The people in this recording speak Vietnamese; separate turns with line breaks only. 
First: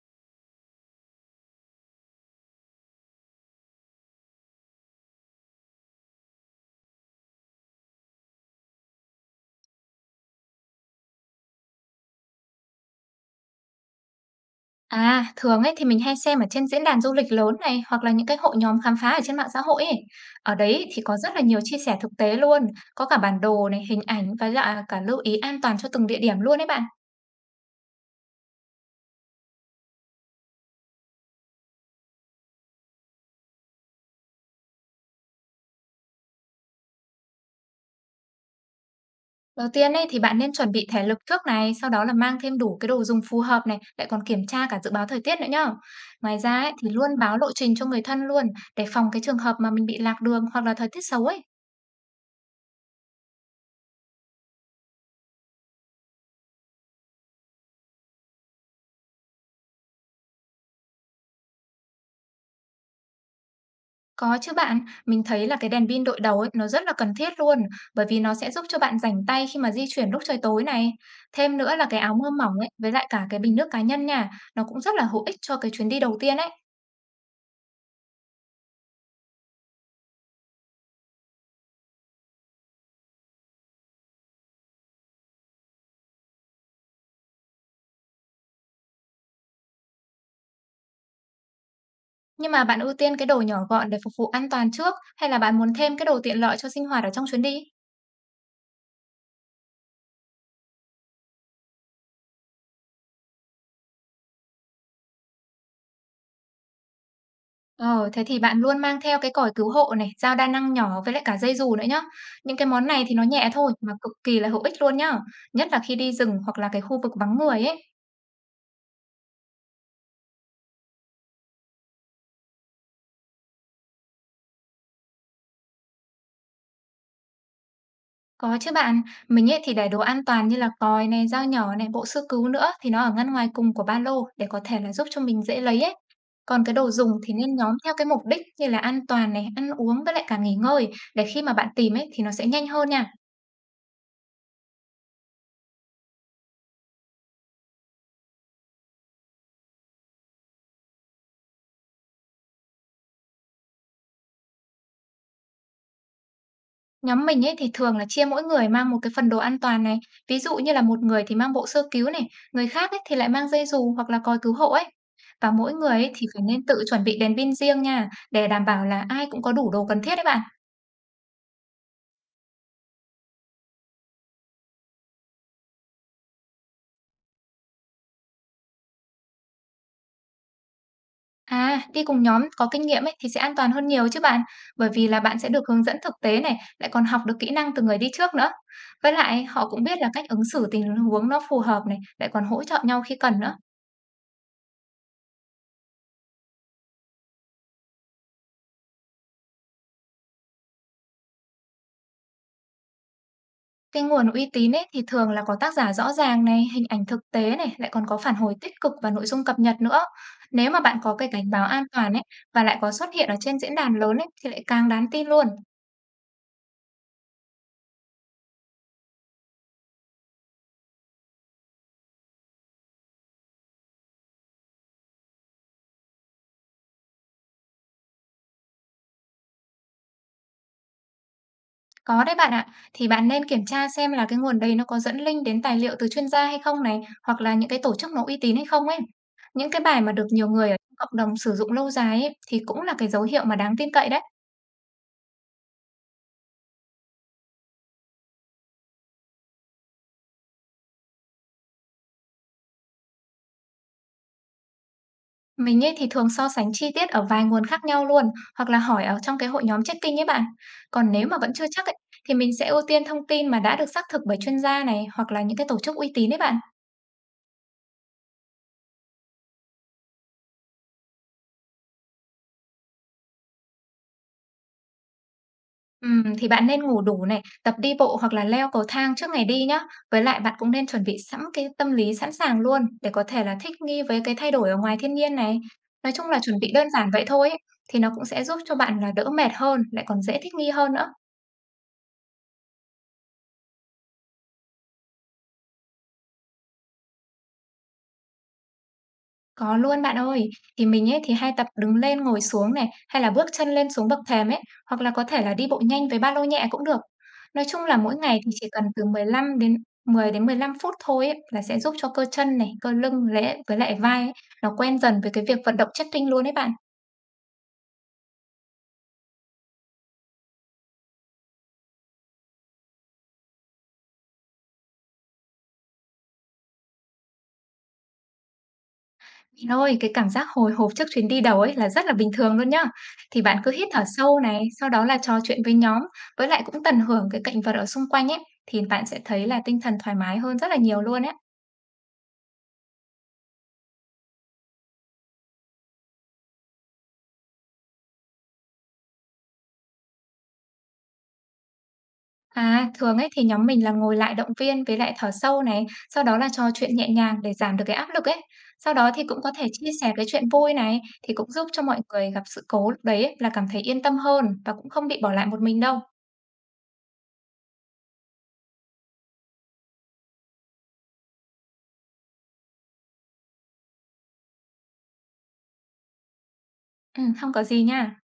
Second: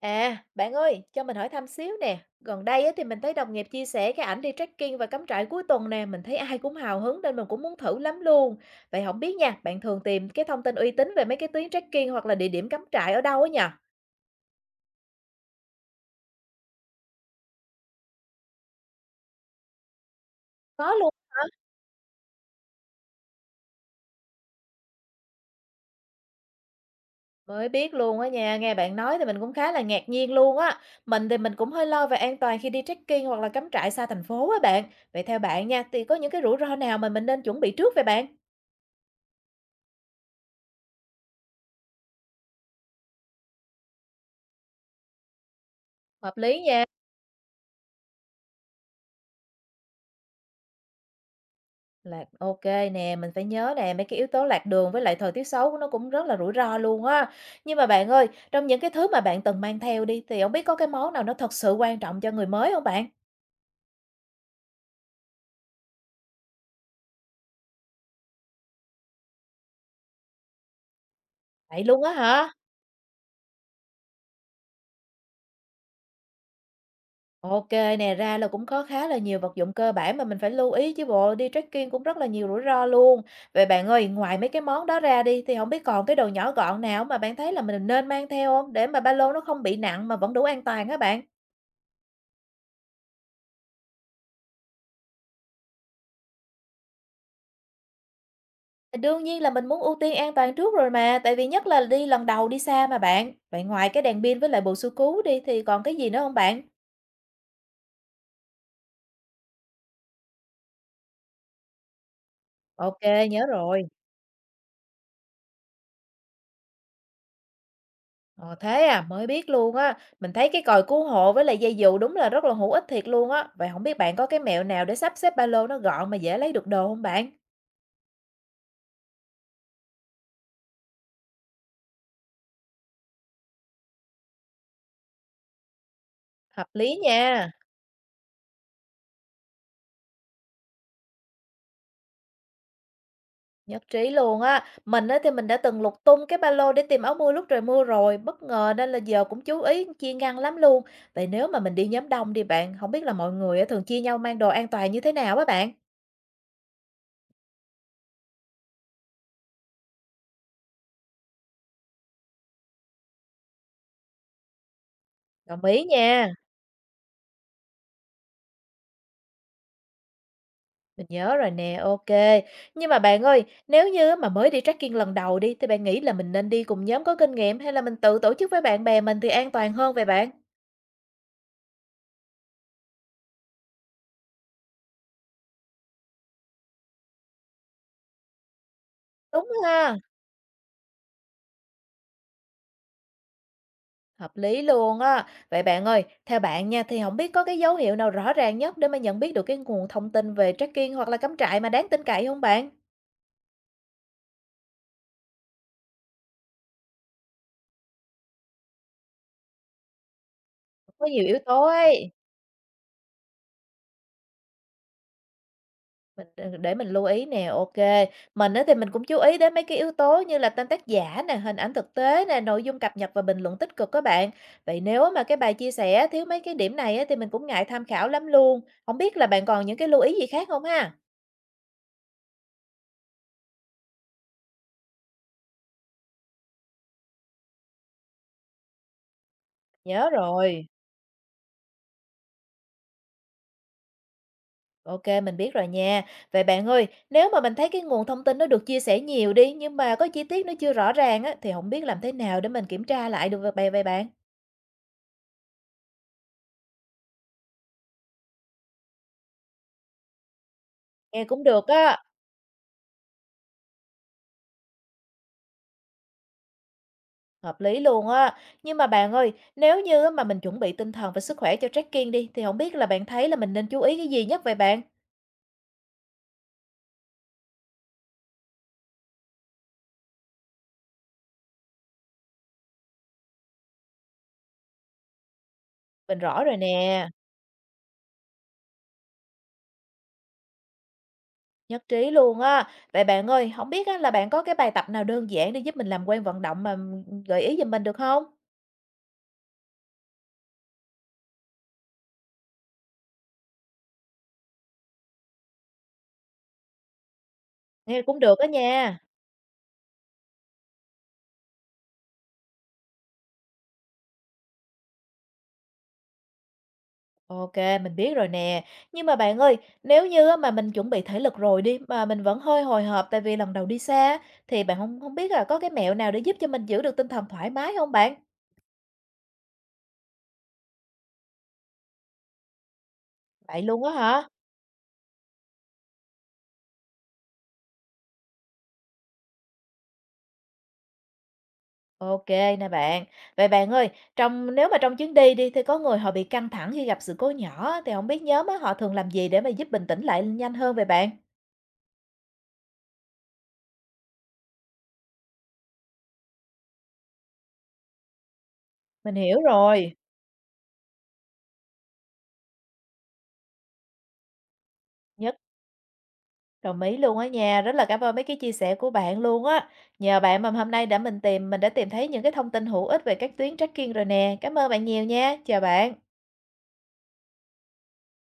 À, bạn ơi, cho mình hỏi thăm xíu nè. Gần đây á, thì mình thấy đồng nghiệp chia sẻ cái ảnh đi trekking và cắm trại cuối tuần nè. Mình thấy ai cũng hào hứng nên mình cũng muốn thử lắm luôn. Vậy không biết nha, bạn thường tìm cái thông tin uy tín về mấy cái tuyến trekking hoặc là địa điểm cắm trại ở đâu á nhờ?
À, thường ấy thì mình hay xem ở trên diễn đàn du lịch lớn này hoặc là những cái hội nhóm khám phá ở trên mạng xã hội ấy. Ở đấy
Có
thì
luôn
có rất là
hả?
nhiều chia sẻ thực tế luôn, có cả bản đồ này, hình ảnh và dạ, cả lưu ý an toàn cho từng địa điểm luôn đấy bạn.
Mới biết luôn á nha, nghe bạn nói thì mình cũng khá là ngạc nhiên luôn á. Mình cũng hơi lo về an toàn khi đi trekking hoặc là cắm trại xa thành phố á bạn. Vậy theo bạn nha, thì có những cái rủi ro nào mà mình nên chuẩn bị trước vậy bạn?
Đầu tiên ấy thì bạn nên chuẩn bị thể lực trước này, sau đó là mang thêm đủ cái đồ dùng phù hợp này, lại còn kiểm tra cả dự báo thời tiết nữa nhá.
Hợp
Ngoài ra
lý
ấy
nha.
thì luôn báo lộ trình cho người thân luôn để phòng cái trường hợp mà mình bị lạc đường hoặc là thời tiết xấu ấy.
Lạc ok nè, mình phải nhớ nè, mấy cái yếu tố lạc đường với lại thời tiết xấu nó cũng rất là rủi ro luôn á. Nhưng mà bạn ơi, trong những cái thứ mà bạn từng mang theo đi, thì không biết có cái món nào nó thật sự quan trọng cho người mới không bạn?
Có chứ bạn, mình thấy là cái đèn pin đội đầu ấy, nó rất là cần thiết luôn, bởi vì nó sẽ giúp cho bạn rảnh tay khi mà di chuyển lúc trời tối này. Thêm nữa
Vậy
là cái
luôn á
áo mưa
hả?
mỏng ấy, với lại cả cái bình nước cá nhân nha, nó cũng rất là hữu ích cho cái chuyến đi đầu tiên ấy.
Ok nè, ra là cũng có khá là nhiều vật dụng cơ bản mà mình phải lưu ý chứ bộ, đi trekking cũng rất là nhiều rủi ro luôn. Vậy bạn ơi, ngoài mấy cái món đó ra đi, thì không biết còn cái đồ nhỏ gọn nào mà bạn thấy là mình nên mang theo không để mà ba lô nó không bị nặng mà vẫn đủ an toàn á bạn?
Nhưng mà bạn ưu tiên cái đồ nhỏ gọn để phục vụ an toàn trước, hay là bạn muốn thêm cái đồ tiện lợi cho sinh hoạt ở trong chuyến đi?
Đương nhiên là mình muốn ưu tiên an toàn trước rồi mà, tại vì nhất là đi lần đầu đi xa mà bạn. Vậy ngoài cái đèn pin với lại bộ xua cứu đi thì còn cái gì nữa không bạn?
Ờ, thế thì bạn luôn mang theo cái còi cứu hộ này, dao đa năng nhỏ với lại cả dây dù nữa nhá. Những cái món này thì nó
OK, nhớ
nhẹ thôi
rồi.
mà cực kỳ là hữu ích luôn nhá. Nhất là khi đi rừng hoặc là cái khu vực vắng người ấy.
Ờ, thế à, mới biết luôn á. Mình thấy cái còi cứu hộ với lại dây dù đúng là rất là hữu ích thiệt luôn á. Vậy không biết bạn có cái mẹo nào để sắp xếp ba lô nó gọn mà dễ lấy được đồ không bạn?
Có chứ bạn, mình ấy thì để đồ an toàn như là còi này, dao nhỏ này, bộ sơ cứu nữa thì nó ở ngăn ngoài cùng của ba lô để có thể là giúp cho mình dễ lấy ấy. Còn
Hợp
cái đồ
lý
dùng thì
nha.
nên nhóm theo cái mục đích như là an toàn này, ăn uống với lại cả nghỉ ngơi để khi mà bạn tìm ấy thì nó sẽ nhanh hơn nha.
Nhất trí luôn á. Mình á thì mình đã từng lục tung cái ba lô để tìm áo mưa lúc trời mưa rồi, bất ngờ nên là giờ cũng chú ý chia ngăn lắm luôn. Vậy nếu mà mình đi nhóm đông đi bạn, không biết là mọi người á thường chia nhau mang đồ an toàn như thế nào á bạn?
Nhóm mình ấy thì thường là chia mỗi người mang một cái phần đồ an toàn này, ví dụ như là một người thì mang bộ sơ cứu này, người khác ấy thì lại mang dây dù hoặc là còi cứu hộ ấy. Và
Đồng
mỗi
ý
người ấy thì
nha.
phải nên tự chuẩn bị đèn pin riêng nha, để đảm bảo là ai cũng có đủ đồ cần thiết đấy bạn.
Mình nhớ rồi nè, ok. Nhưng mà bạn ơi, nếu như mà mới đi trekking lần đầu đi thì bạn nghĩ là mình nên đi cùng nhóm có kinh nghiệm hay là mình tự tổ chức với bạn bè mình thì an toàn hơn vậy bạn?
À, đi cùng nhóm có kinh nghiệm ấy thì sẽ an toàn hơn nhiều chứ bạn, bởi vì là bạn sẽ được hướng dẫn thực tế này, lại còn học được kỹ năng từ người đi trước nữa. Với lại
Đúng
họ cũng
ha.
biết là cách ứng xử tình huống nó phù hợp này, lại còn hỗ trợ nhau khi cần nữa.
Hợp lý luôn á. Vậy bạn ơi, theo bạn nha, thì không biết có cái dấu hiệu nào rõ ràng nhất để mà nhận biết được cái nguồn thông tin về trekking hoặc là cắm trại mà đáng tin cậy không bạn?
Cái nguồn uy tín ấy thì thường là có tác giả rõ ràng này, hình ảnh thực tế này, lại còn có phản hồi tích cực và nội dung cập nhật nữa. Nếu mà bạn
Có
có
nhiều
cái
yếu
cảnh
tố
báo an
ấy,
toàn ấy và lại có xuất hiện ở trên diễn đàn lớn ấy thì lại càng đáng tin luôn.
mình để mình lưu ý nè, ok. Mình á thì mình cũng chú ý đến mấy cái yếu tố như là tên tác giả nè, hình ảnh thực tế nè, nội dung cập nhật và bình luận tích cực các bạn. Vậy nếu mà cái bài chia sẻ thiếu mấy cái điểm này á thì mình cũng ngại tham khảo lắm luôn. Không biết là bạn còn những cái lưu ý gì khác không ha?
Có đấy bạn ạ. Thì bạn nên kiểm tra xem là cái nguồn đấy nó có dẫn link đến tài liệu từ chuyên gia hay không này, hoặc là những cái tổ chức nó uy tín hay không ấy. Những cái bài
Nhớ
mà được nhiều
rồi.
người ở trong cộng đồng sử dụng lâu dài ấy, thì cũng là cái dấu hiệu mà đáng tin cậy đấy.
OK, mình biết rồi nha. Vậy bạn ơi, nếu mà mình thấy cái nguồn thông tin nó được chia sẻ nhiều đi, nhưng mà có chi tiết nó chưa rõ ràng á, thì không biết làm thế nào để mình kiểm tra lại được vậy vậy bạn?
Mình ấy thì thường so sánh chi tiết ở vài nguồn khác nhau luôn, hoặc là hỏi ở trong cái hội nhóm checking ấy bạn. Còn
Nghe
nếu mà
cũng
vẫn
được
chưa chắc ấy,
á,
thì mình sẽ ưu tiên thông tin mà đã được xác thực bởi chuyên gia này, hoặc là những cái tổ chức uy tín đấy bạn.
hợp lý luôn á. Nhưng mà bạn ơi, nếu như á mà mình chuẩn bị tinh thần và sức khỏe cho trekking đi, thì không biết là bạn thấy là mình nên chú ý cái gì nhất vậy bạn?
Thì bạn nên ngủ đủ này, tập đi bộ hoặc là leo cầu thang trước ngày đi nhá. Với lại bạn cũng nên chuẩn bị sẵn cái tâm lý sẵn sàng luôn để có thể là thích nghi với cái thay đổi ở ngoài thiên nhiên này. Nói
Mình
chung là
rõ rồi
chuẩn bị đơn
nè,
giản vậy thôi ấy, thì nó cũng sẽ giúp cho bạn là đỡ mệt hơn, lại còn dễ thích nghi hơn nữa.
nhất trí luôn á. Vậy bạn ơi, không biết á là bạn có cái bài tập nào đơn giản để giúp mình làm quen vận động mà, gợi ý giùm mình được không?
Có luôn bạn ơi. Thì mình ấy thì hay tập đứng lên ngồi xuống này, hay là bước chân lên xuống bậc thềm ấy, hoặc là có thể là đi bộ nhanh với ba lô nhẹ cũng được. Nói chung là
Nghe
mỗi
cũng được
ngày
á
thì chỉ cần
nha.
từ 10 đến 15 phút thôi ấy, là sẽ giúp cho cơ chân này, cơ lưng lẽ với lại vai ấy, nó quen dần với cái việc vận động stretching luôn đấy bạn.
OK, mình biết rồi nè. Nhưng mà bạn ơi, nếu như á mà mình chuẩn bị thể lực rồi đi, mà mình vẫn hơi hồi hộp tại vì lần đầu đi xa á, thì bạn không không biết là có cái mẹo nào để giúp cho mình giữ được tinh thần thoải mái không bạn?
Mình ơi, cái cảm giác hồi hộp trước chuyến đi đầu ấy là rất là bình thường luôn nhá. Thì bạn
Vậy
cứ
luôn
hít
á
thở
hả?
sâu này, sau đó là trò chuyện với nhóm, với lại cũng tận hưởng cái cảnh vật ở xung quanh ấy, thì bạn sẽ thấy là tinh thần thoải mái hơn rất là nhiều luôn ấy.
OK nè bạn. Vậy bạn ơi, trong nếu mà trong chuyến đi đi, thì có người họ bị căng thẳng khi gặp sự cố nhỏ á, thì không biết nhóm á, họ thường làm gì để mà giúp bình tĩnh lại nhanh hơn về bạn?
À, thường ấy thì nhóm mình là ngồi lại động viên với lại thở sâu này, sau đó là trò chuyện nhẹ nhàng để giảm được cái áp lực ấy. Sau đó
Mình
thì cũng
hiểu
có thể chia
rồi.
sẻ cái chuyện vui này thì cũng giúp cho mọi người gặp sự cố lúc đấy ấy, là cảm thấy yên tâm hơn và cũng không bị bỏ
Nhất
lại một mình đâu.
Đồng ý luôn á nha, rất là cảm ơn mấy cái chia sẻ của bạn luôn á. Nhờ bạn mà hôm nay đã mình tìm mình đã tìm thấy những cái thông tin hữu ích về các tuyến trekking rồi nè. Cảm ơn bạn nhiều nha. Chào bạn.
Ừ, không có gì nha.